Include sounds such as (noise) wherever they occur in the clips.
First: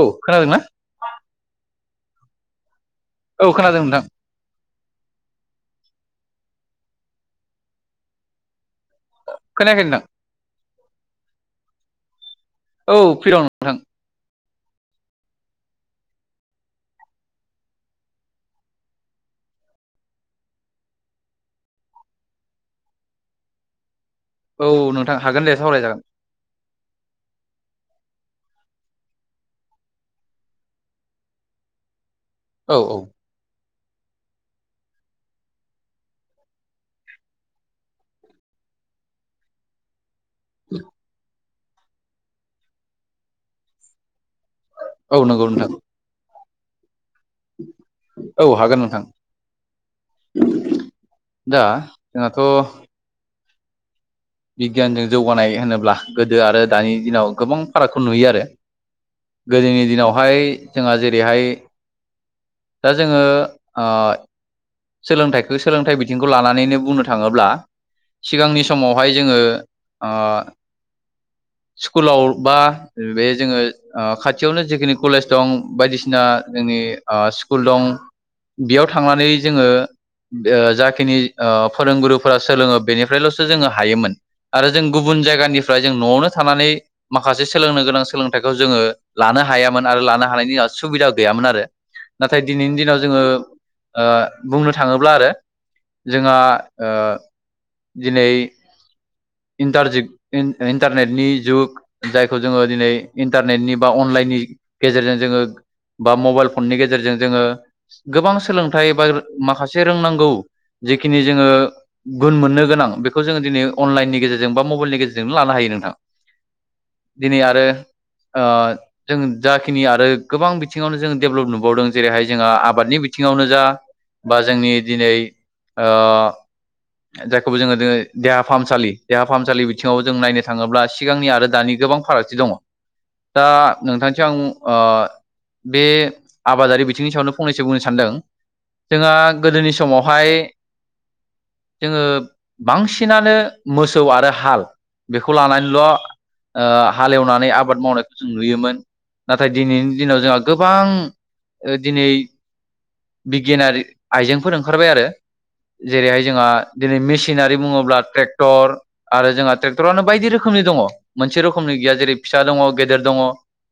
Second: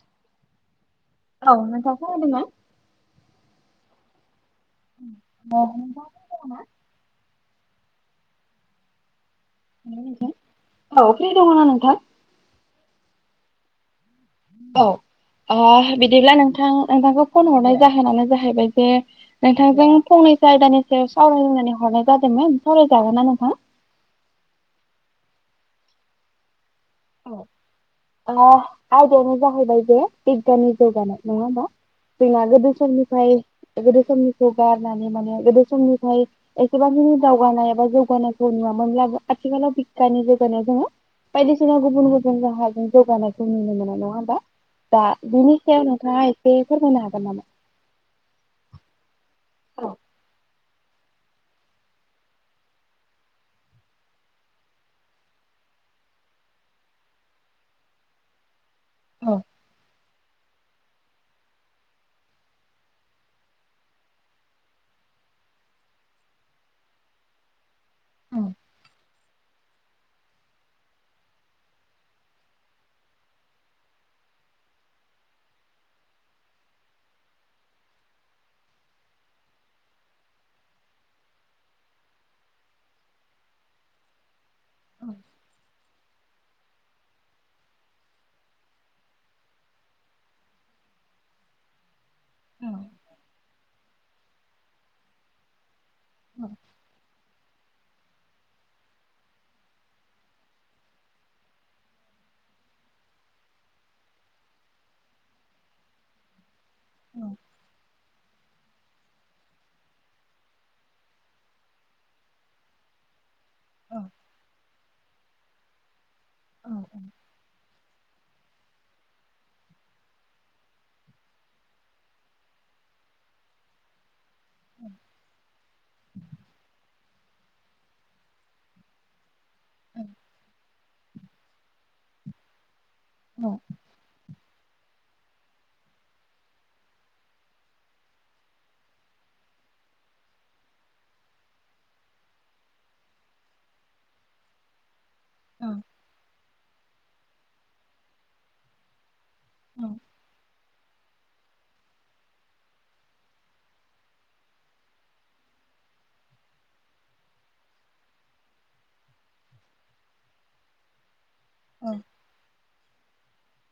औ खोनादों ना? (unintelligible) औ खोनादों नोंथां। (unintelligible) खोनायाखै नोंथां औ फ्रि दङनाा नोंथां? औ फ्रि दं। नोंथां औ बिदिब्ला नोंथां नोंथांखौ फन हरनाय जाहोनानो जाहैबाय जे नोंथांजों फंनैसो आयदानिसो सावरायलायनानै हरनाय जादोंमोन सावरायजागोन ना नोंथां? औ नोंथां हागोन दे सावरायजागोन। औ आयदायावानो जाहैबाय जे बिगियाननि जौगानाय नङा होमबा? जोंना गोदो औ औ समनिफ्राय गोदो समनिखौ गारनानै माने गोदो समनिफ्राय एसेबां जोंनि दावगानाय एबा जौगानायखौ नुवामोनब्लाबो आथिखालाव बिगियाननि जगोना जोङो बायदिसिना गुबुन गुबुन राहाजों जौगानायखौ नुनो मोना नङा होमबा? दा औ नंगौ बिनि नोंथां सायावनो नोंथाङा एसे फोरमायनो हागोन नामा? औ हागोन नोंथां। औ। दा जोंनाथ' बिगियानजों जौगानाय होनोब्ला गोदो आरो दानि दिनाव गोबां फारागखौ नुयो आरो। गोदोनि दिनावहाय जोंहा जेरैहाय दा जोङो ओ सोलोंथाइखौ सोलोंथाइ बिथिंखौ लानानैनो बुंनो थाङोब्ला, सिगांनि समावहाय जोङो स्कुलाव बा बे जोङो खाथियावनो जिखिनि कलेज दं बायदिसिना जोंनि स्कुल दं बेयाव थांनानै जोङो जाखिनि फोरोंगुरुफोरा सोलोङो बेनिफ्रायल'सो जोङो हायोमोन। आरो जों गुबुन जायगानिफ्राय जों न'आवनो थानानै माखासे सोलोंनो गोनां सोलोंथाइखौ जोङो लानो हायामोन आरो लानो हानायनि उन सुबिदा गैयामोन आरो। नाथाय दिनैनि दिनाव जोङो बुंनो थाङोब्ला आरो, जोंहा दिनै इन्टारनेटनि जुग जायखौ जोङो दिनै इन्टारनेटनि बा अनलाइननि गेजेरजों जोङो बा मबाइल फननि गेजेरजों जोङो गोबां सोलोंथाइ बा माखासे रोंनांगौ जिखिनि जोङो गुन मोननो गोनां बे खौ जोङो दिनै अनलाइननि गेजजों बा मबाइलनि गेजेरजोंनो लानो हायो नोंथां। दिनै आरो जों जाखिनि आरो गोबां बिथिङावनो जों डेभेलप नुबावदों जेरैहाय जोंहा आबादनि बिथिङावनो जा बा जोंनि दिनै जायखौबो जोङो दि देहा फाहामसालि देहा फाहामसालि बिथिङाव जों नायनो थाङोब्ला सिगांनि आरो दानि गोबां फारागथि दङ। दा नोंथां आं बे आबादारि बिथिंनि सायावनो फंनैसो बुंनो सानदों। जोंहा गोदोनि समावहाय जोङो बांसिनानो मोसौ आरो हाल बेखौ लानानैल' हालेवनानै आबाद मावनायखौ जों नुयोमोन। नाथाय दिनैनि दिनाव जोंहा गोबां दिनै बिगियानारि आइजेंफोर ओंखारबाय आरो। जेरैहाय जोंहा दिनै मेसिनारि बुङोब्ला ट्रेक्टर। आरो जोंहा ट्रेक्टरानो बायदि रोखोमनि दङ मोनसे रोखोमनि गैया जेरै फिसा दङ गेदेर दङ।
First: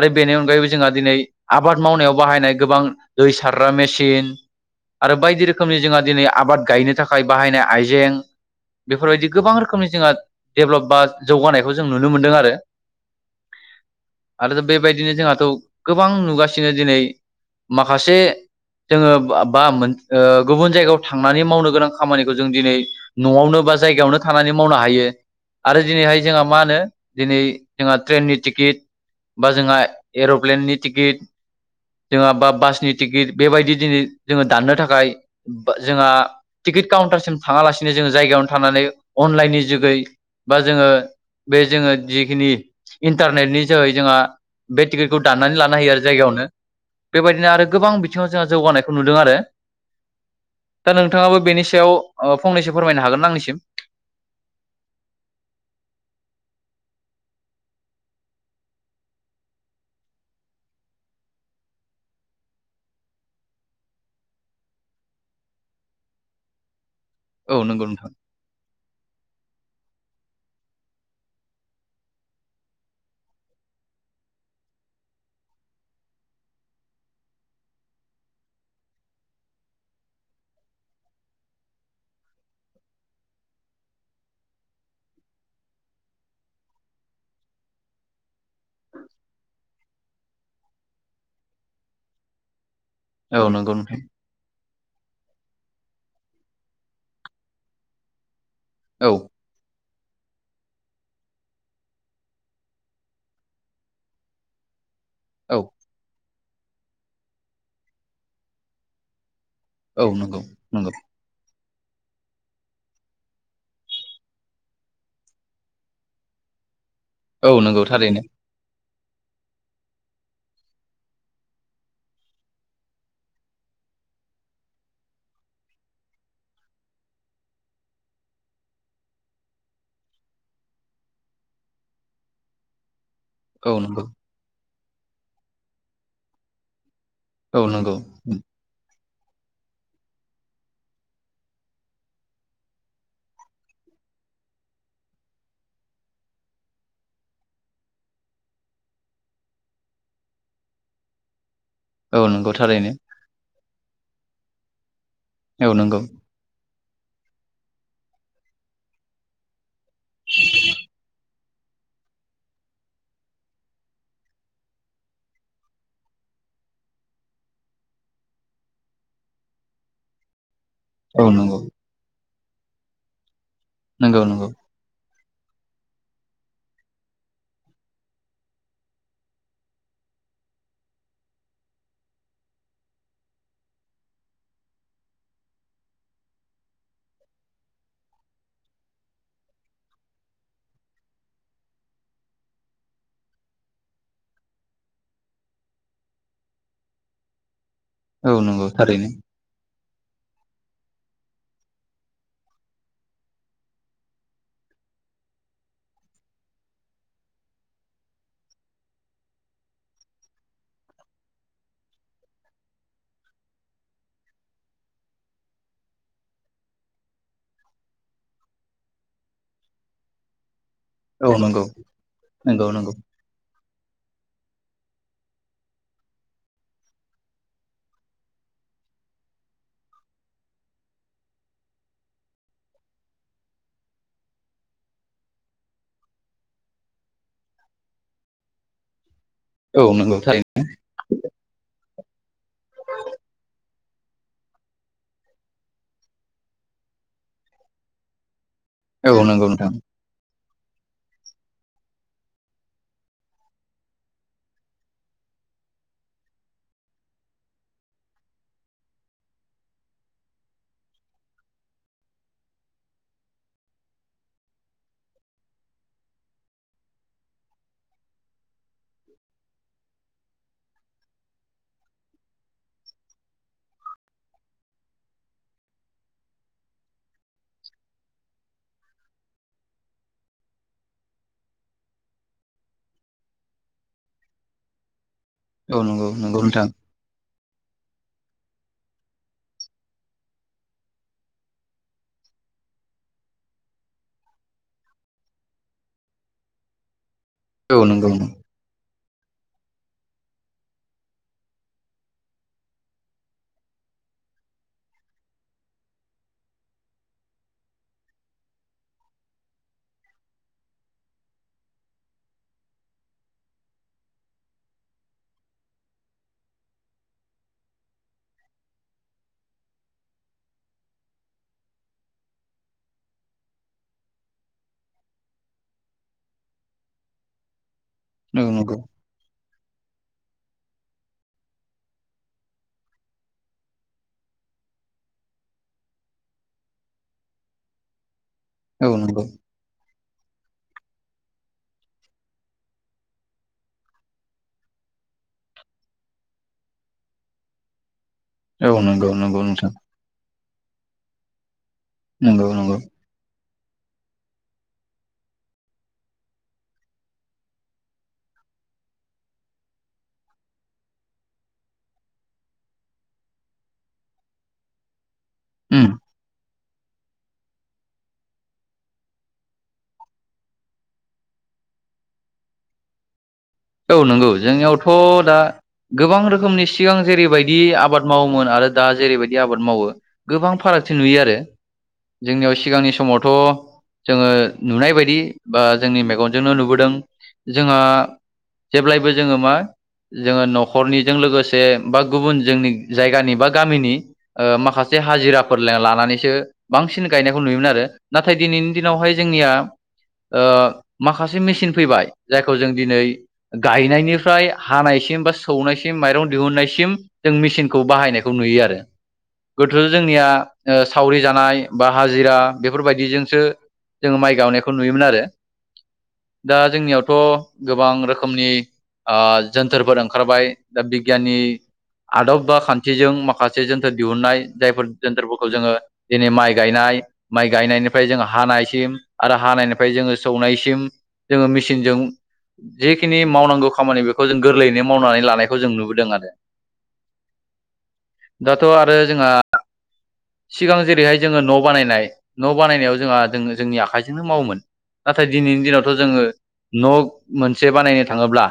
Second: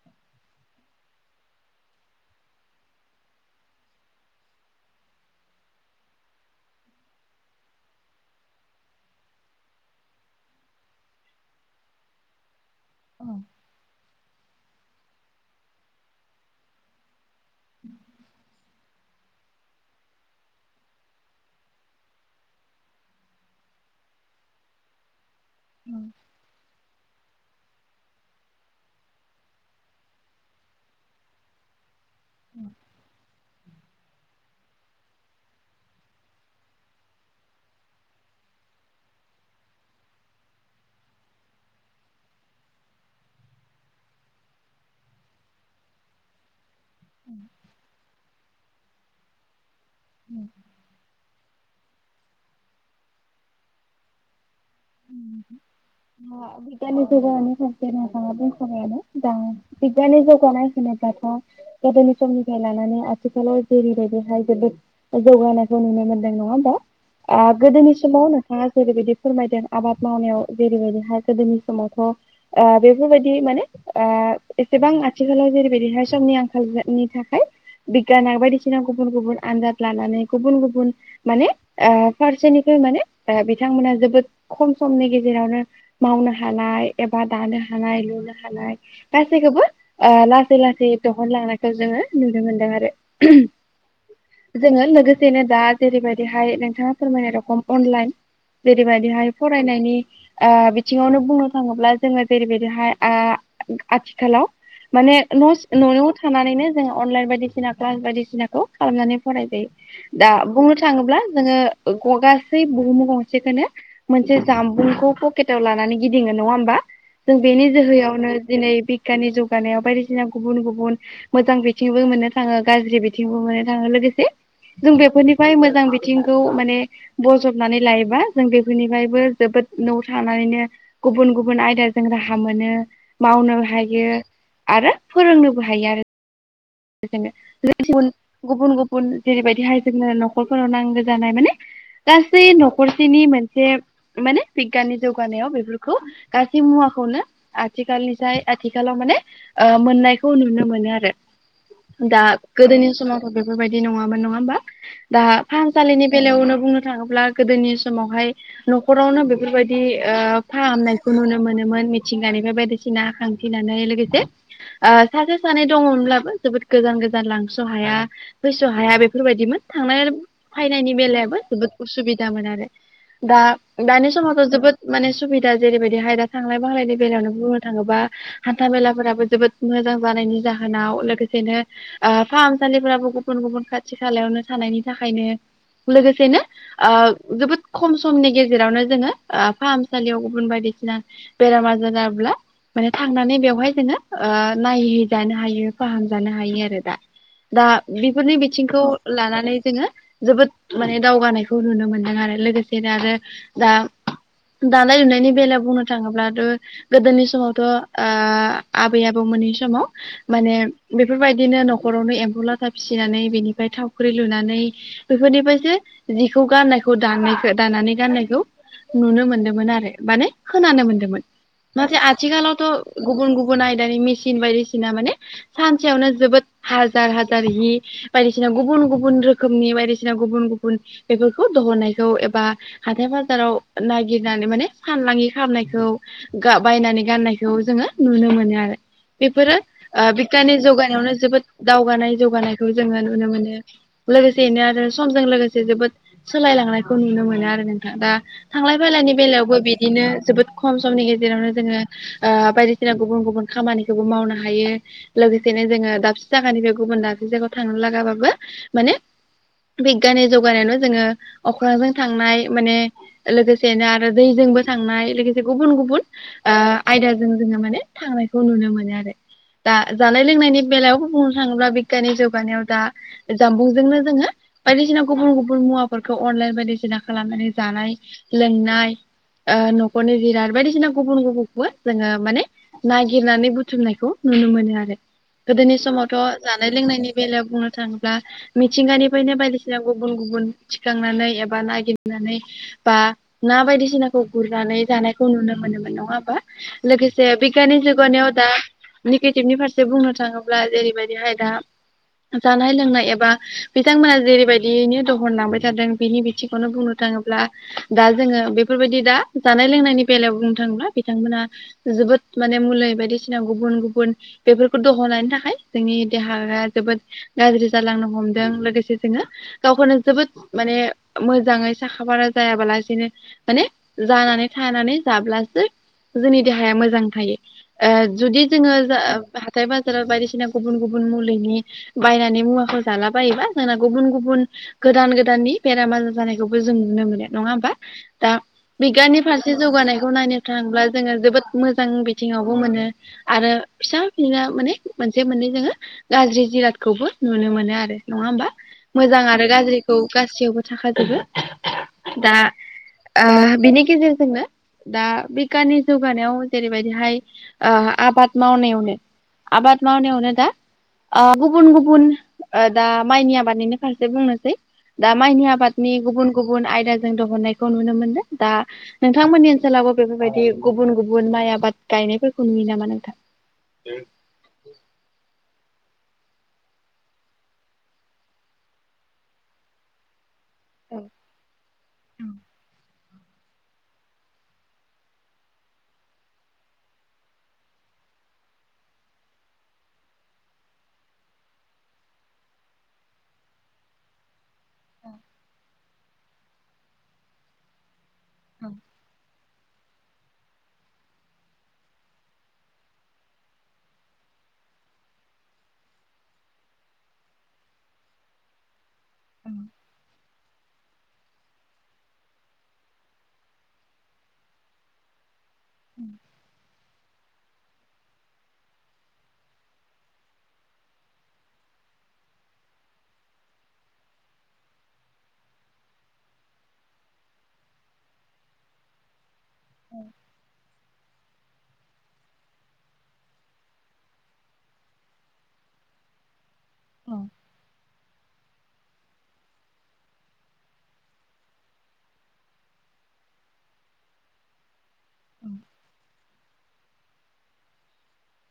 आरो बेनि अनगायैबो जोंहा दिनै आबाद मावनायाव बाहायनाय गोबां दै सारग्रा मेसिन आरो बायदि रोखोमनि जोंहा दिनै आबाद गायनो थाखाय बाहायनाय आइजें बेफोरबायदि गोबां रोखोमनि जोंहा डेभेलप बा जौगानायखौ जों नुनो मोनदों आरो। औ आरो बेबायदिनो जोंहाथ' गोबां नुगासिनो दिनै माखासे जोङो बा गुबुन जायगायाव थांनानै मावनो गोनां खामानिखौ जों दिनै न'आवनो बा जायगायावनो थानानै मावनो हायो आरो दिनैहाय जोंहा मा होनो। दिनै जोंहा ट्रेननि टिकेट बा जोंहा एर'प्लेननि टिकेट जोंहा बा बासनि टिकेट बेबायदि दिनै जोङो दाननो थाखाय जोंहा टिकेट काउन्टारसिम थाङालासिनो जोङो जायगायावनो थानानै अनलाइननि जुगै बा जोङो बे जोङो जिखिनि इन्टारनेटनि जोहै जोंहा बे टिकेटखौ दाननानै लानो हायो आरो जायगायावनो। बेबायदिनो आरो गोबां बिथिङाव जोंहा जौगानायखौ नुदों आरो। उ दा नोंथाङाबो बेनि सायाव फंनैसो फोरमायनो हागोन ना आंनिसिम। (unintelligible) बिगियाननि जुगाव (unintelligible) गोदनि समनिफ्राय लानानै आथिखाल जेरैबायदिहाय जोबोद। जौगानायखौ नुनो मोनदों नङा होमबा औ नंगौ गोदोनि नोंथां समाव नोंथाङा जेरैबायदि फोरमायदों आबाद। मावनायाव जेरैबायदिहाय गोदोनि समावथ' बेफोरबायदि माने एसेबां आथिखालाव जेरैबायदिहाय समनि आंखालनि थाखाय बिगियान बायदिसिना गुबुन गुबुन आनजाद लानानै गुबुन गुबुन। माने फारसेनिफ्राय माने बिथांमोना जोबोद खम। समनि गेजेरावनो मावनो हानाय एबा दानो हानाय लुनो हानाय। गासैखौबो लासै लासै दिहुनलांनायखौ जोङो नुनो मोनदों आरो। औ नंगौ नाय। जोङो लोगोसेनो दा जेरैबायदिहाय नोंथाङा फोरमायनाय रखम अनलाइन औ जेरैबायदिहाय फरायनायनि बिथिङावनो बुंनो थाङोब्ला जोङो जेरैबायदिहाय आथिखालाव माने न' औ न'आव थानानैनो जोङो अनलाइन बायदिसिना क्लास बायदिसिनाखौ खालामनानै फराय औ जायो दा नंगौ बुंनो नंगौ थाङोब्ला जोङो गासै बुहुमु गंसेखौनो मोनसे जामबुंखौ पकेटाव लानानै गिदिङो नङा होमबा जों औ बेनि नंगौ थारैनो जोहैयावनो दिनै बिगियाननि जौगानायाव बायदिसिना गुबुन गुबुन मोजां बिथिंबो मोननो थाङो गाज्रि बिथिंबो मोननो थाङो लोगोसे जों बेफोरनिफ्राय मोजां बिथिंखौ माने बजबनानै लायोबा जों बे निफ्रायबो जोबोद न'आव थानानैनो गुबुन गुबुन आयदाजों राहा मोनो। मावनोबो औ नंगौ हायो आरो फोरोंनोबो हायो आरो। औ नंगौ गुबुन गुबुन गुबुन जेरैबायदि हायार सेकेण्डारि न'खरफोराव नांगौ जानाय माने गासै न'खरसेनि मोनसे माने बिगियाननि जौगानायाव बेफोरखौ गासै मुवाखौनो आथिखालनिफ्राय आथिखालाव माने मोननायखौ नुनो मोनो आरो। दा औ नंगौ गोदोनि थारैनो समावथ' बेफोरबायदि नङामोन नङा होमबा दा औ नंगौ फाहामसालिनि बेलायावनो बुंनो। थाङोब्ला गोदोनि समावहाय नखरावनो बेफोरबायदि फाहामनायखौ नुनो मोनोमोन। मिथिंगानिफ्राय बायदिसिना खांथिनानै लोगोसे सासे सानै दङमोनब्लाबो। जोबोद गोजान गोजान लांस' हाया फैस' हाया बेफोरबायदिमोन थांनाय फायनायनि औ बेलायाबो नंगौ जोबोद उसुबिदामोन आरो दा दानि नंगौ नंगौ समावथ' जोबोद। माने सुबिदा जेरैबायदिहाय दा थांलाय फांलायनि बेलायावनो बुंनो थाङोबा हान्था मेलाफोराबो जोबोद मोजां जानायनि जाहोनाव लोगोस सेनो ओ फाहामसालिफोराबो लोगोसेनो ओ जोबोद खम समनि गेजेरावनो जोङो ओ फाहामसालियाव गुबुन बायदिसिना बेराम आजार जाब्ला माने थांनानै बेवहाय जोङो ओयो नायै जानो हायो फाहाम जानो हायो आरो दा दा औ बिफोरनि नंगौ बिथिंखौ थारैनो लानानै जोङो जोबोद माने दावगानायखौ नुनो मोनदों आरो लोगोसेनो आरो दा दानाय लुनायनि बेलायाव बुंनो थाङोब्लाथ' गोदोनि समावथ' ओयो आबै आबौमोननि समाव माने बेफोरबायदिनो न'खरावनो एम्फौ लाथा फिसिनानै बेनिफ्राय थावख्रि लुनानै बिफोरनिफ्रायसो जिखौ गाननायखौ दानायखौ दानानै गाननायखौ नुनो मोन्दोंमोन आरो माने खोनानो मोन दोंमोन औ नंगौ नाथाय आथिखालावथ' नंगौ नंगौ गुबुन गुबुन आयदानि मिसिन बायदिसिना माने सानसेयावनो जोबोद हाजार हाजार हि बायदिसिना गुबुन गुबुन रोखोमनि बायदिसिना गुबुन गुबुन बेफोरखौ दहननायखौ एबा हाथाय फाजाराव नागिरनानै माने फानमानि खालामनायखौ गा बायनानै गाननायखौ जोङो नुनो मोनो आरो बेफोरो औ नंगौ थारैनो। माने जौगानायावनो जोबोद दावगानाय जौगानायखौ जोङो नुनो मोनो। लोगोसेैनो आरो समजों लोगोसे जोबोद सोलायलांनायखौ नुनो मोनो आरो नोंथाङा दा थांलाय औ फालानि नंगौ बेलायावबो नोंथां बिदिनो जोबोद खम समनि गेजेरावनो जोङो ओ बायदिसिना गुबुन गुबुन खामानिखौबो मावनो हायो। लोगोसेनो जोङो दाबसे जागानिफ्राय गुबुन दाबसे जायगायाव थांनो लागाबाबो माने बिगानि जौगानायाल जोङो अख्रांजों थांनाय माने लोगोसेनो आरो दैजोंबो थांनाय लोगोसे गुबुन गुबुन ओ आयदाजों जोङो माने थांनायखौ नुनो मोनो आरो। दा जानाय लोंनायनि बेलायाव बुंनो थाङोब्ला बिगानि जौगानायाव दा जामबुंजोंनो जोङो बायदिसिना गुबुन गुबुन मुवाफोरखौ अनलाइन बायदिसिना खालामनानै जानाय लोंनाय। ओ न'खरनि जिराद बायदिसिना गुबुन गुबुनखौबो जोङो माने नागिरनानै बुथुमनायखौ नुनो मोनो आरो गोदोनि औ नंगौ समावथ' नंगौ नोंथां जानाय लोंनायनि बेलायाव बुंनो थाङोब्ला। मिथिंगानिफ्रायनो बायदिसिना गुबुन गुबुन थिखांनानै एबा नागिरनानै बा ना बायदिसिनाखौ गुरनानै जानायखौ नुनो मोनोमोन नङा होमबा लोगोसे बिग बिगानि औ नंगौ जौगानायाव दा निगिटिभनि फारसे बुंनो थाङोब्ला जेरैबायदिहाय दा जानाय लोंनाय एबा बिथांमोना जेरैबायदियैनो दहनलांबाय थादों बिनि बिथिंखौनो बुंनो थाङोब्ला दा जोङो बेफोरबायदि दा जानाय लोंनायनि बेलायाव बुंनो थाङोब्ला बिथांमोना जोबोद माने मुलै बायदिसिना गुबुन गुबुन बेफोरखौ दहननायनि थाखाय जोंनि देहाया जोबोद गाज्रि जालांनो हमदों लोगोसे जोङो गावखौनो जोबोद माने मोजाङै साखा फारा जायाबालासिनो माने जानानै थानानै जाब्लासो जोंनि देहाया मोजां थायो। ओ जुदि औ जोङो नंगौ जा हाथाय बाजाराव बायदिसिना गुबुन गुबुन मुलिनि बायनानै मुवाखौ जाला बायोबा जोंना गुबुन गुबुन गोदान गोदाननि बेराम आजार जानायखौबो जों नुनो मोनो नङा होमबा दा औ बिगानि नंगौ फारस थि जौगानायखौ नायनो थाङोब्ला जोङो जोबोद मोजां बिथिङावबो मोनो आरो फिसा बिना माने मोनसे मोननै जोङो गाज्रि जिरादखौबो नुनो मोनो आरो। नङा होमबा औ नंगौ मोजां नंगौ आरो नोंथां गाज्रि खौ गासियावबो थाखाजोबो दा नंगौ नंगौ ओ बिनि गेजेरजोंनो दा बिगानि जौगानायाव जेरैबायदिहाय ओ आबाद मावनायावनो आबाद मावनायावनो दा आ गुबुन गुबुन ओ दा माइनि आबादनिनो फारसे बुंनोसै। दा माइनि आब उम बादनि गुबुन गुबुन आयदाजों दहननायखौ नुनो मोनदों। दा नोंथांमोननि ओनसोलावबो बेफोरबायदि गुबुन गुबुन माइ आबाद गायनायफोरखौ नुयो नामा नोंथां? औ नंगौ जोंनियावथ' दा गोबां रोखोमनि सिगां जेरैबायदि आबाद मावोमोन आरो दा जेरैबायदि आबाद मावो। गोबां फारागथि नुयो आरो जोंनियाव सिगांनि समावथ' जोङो नुनाय बायदि बा जोंनि मेगनजोंनो नुबोदों जोङा जेब्लायबो जोङो मा जोङो न'खरनिजों लोगोसे बा गुबुन जोंनि जायगानि बा गामिनि ओ माखासे हाजिराफोर ला-लानानैसो बांसिन गायनायखौ नुयोमोन आरो। नाथाय दिनैनि दिनावहाय जोंनिया ओ माखासे मेसिन फैबाय जायखौ जों दिनै ओ गायनायनिफ्राय हानायसिम बा सौनायसिम माइरं दिहुननायसिम जों मेचिनखौ बाहायनायखौ नुयो आरो। गोदोथ' जोंनिया ओ सावरि जानाय बा हाजिरा बेफोरबायदि जोंसो जोङो माइ गावनायखौ नुयोमोन आरो। (inaudible) दा जोंनियावथ' गोबां रोख खोमनि आ जोन्थोर फोर ओंखारबाय दा बिगियाननि आदब बा खान्थिजों माखासे जोन्थोर दिहुननाय जायफोर जोन्थोर फोरखौ जोङो दिनै माइ गायनाय माइ गायनायनिफ्राय जों हानायसिम आरो हानायनिफ्राय जोङो सौनायसिम जोङो मेचिनजों जिखिनि मावनांगौ खामानि बेखौ जों गोरलैयैनो मावनानै लानायखौ जों नुबोदों आरो। औ दाथ' आरो जोङा सिगां जेरैहाय जोङो न' बानायनाय न' बानायनायाव जोंहा जों जोंनि आखाइजोंनो मावोमोन। नाथाय दिनैनि दिनावथ' जोङो न' मोनसे बानायनो थाङोब्ला।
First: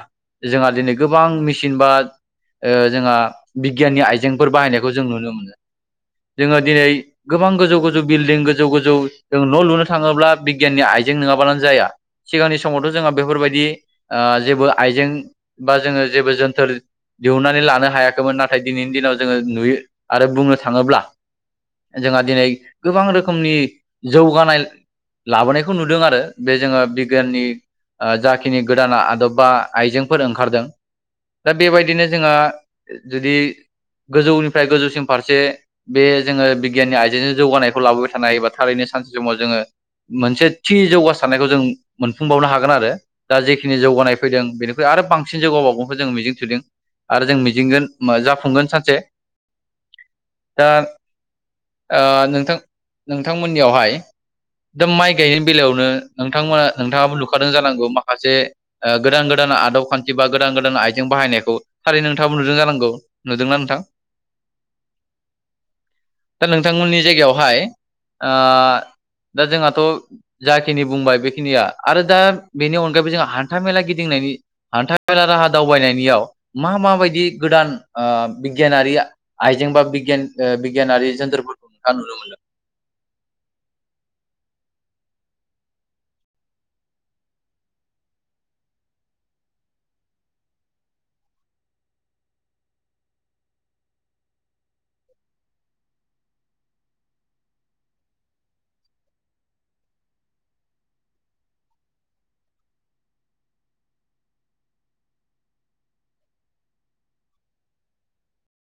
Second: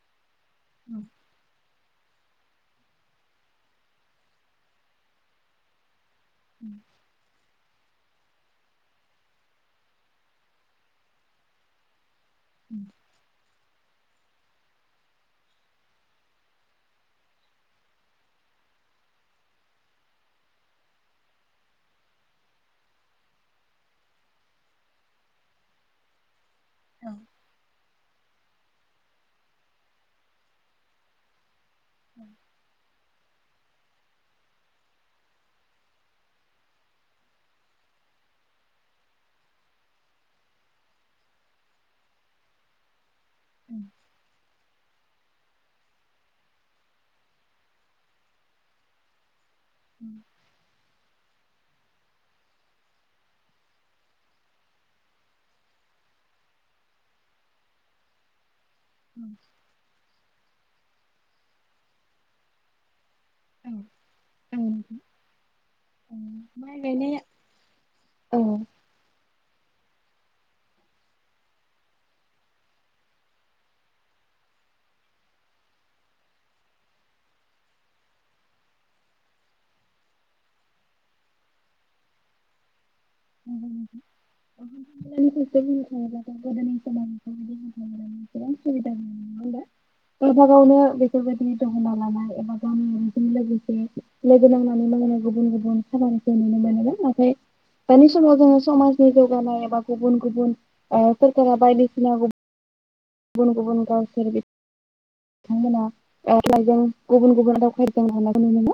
जोंहा दिनै गोबां मेचिन बा ओ जोंहा बिगियाननि आइजेंफोर बाहायनायखौ जों नुनो मोनो। जोङो दिनै गोबां गोजौ गोजौ बिलदिं गोजौ गोजौ जों न' लुनो थाङोब्ला बिगियाननि आइजें नङाब्लानो जाया। सिगांनि समावथ' जोंहा बेफोरबायदि आ‌ जेबो आइजें बा जोङो जेबो जोन्थोर दिहुननानै लानो हायाखैमोन। नाथाय दिनैनि दिनाव जोङो नुयो आरो बुंनो थाङोब्ला जोंहा दिनै गोबां रोखोमनि जौगानाय लाबोनायखौ नुदों आरो‌। बे जोङो बिगियाननि ओ जाखिनि गोदान आदब बा आइजेंफोर ओंखारदों। दा बेबायदिनो जोंहा जुदि गोजौनिफ्राय गोजौसिन फारसे बे जोङो बिगियाननि आइजेंजों जौगानायखौ लाबोबाय थानाय एबा थारैनो सानसे समाव जोङो मोनसे थि जौगासारनायखौ जों मोनफुंबावनो हागोन आरो। दा जेखिनि जौगानाय फैदों बेनि फ्राय आरो बांसिन जौगा बावगोनखौ जों मिजिं थिदों। आरो जों मिजिंगोन जाफुंगोन सानसे (inaudible) दा ओ नोंथां नोंथांमोननियावहाय दा माइ गायैनायनि बेलायावनो नोंथांमोना नोंथाङाबो लुखादों जानांगौ माखासे ओ गोदान गोदान आदब खान्थि बा गोदान गोदान आइजें बाहायनायखौ थारै नोंथाङाबो नुदों जानांगौ। नुदोंना नोंथां? ओं दा नोंथांमोननि जायगायावहाय आ दा जोंहाथ' जाखिनि बुंबाय बेखिनिया आरो दा बेनि अनगायैबो जोंहा हान्था मेला गिदिंनायनि हान्था मेला राहा दावबायनायनियाव मा माबायदि गोदान आ बिगियानारि आइजें बा बिगियान ओ बिगियानारि जोन्थोर फोरखौ नोंथाङा नुनो मोनदों। (unintelligible) गोदोनि समाव (unintelligible) (unintelligible) गावबा गावनो बेफोरबायदिनो दहना लानाय एबा गावनिजोंनो लोगोसे लोगो नांनानै मावनाय गुबुन गुबुन गोबां खामानिखौ नुनो मोनोमोन नाथाय दानि समाव जोङो समाजनि जौगानाय एबा गुबुन गुबुन सोरखारा बायदिसिना गुबुन गुबुन गावसोर बे बिथांमोना अखाइजों गुबुन गुबुन दावखजों हानांगौ नुनोमा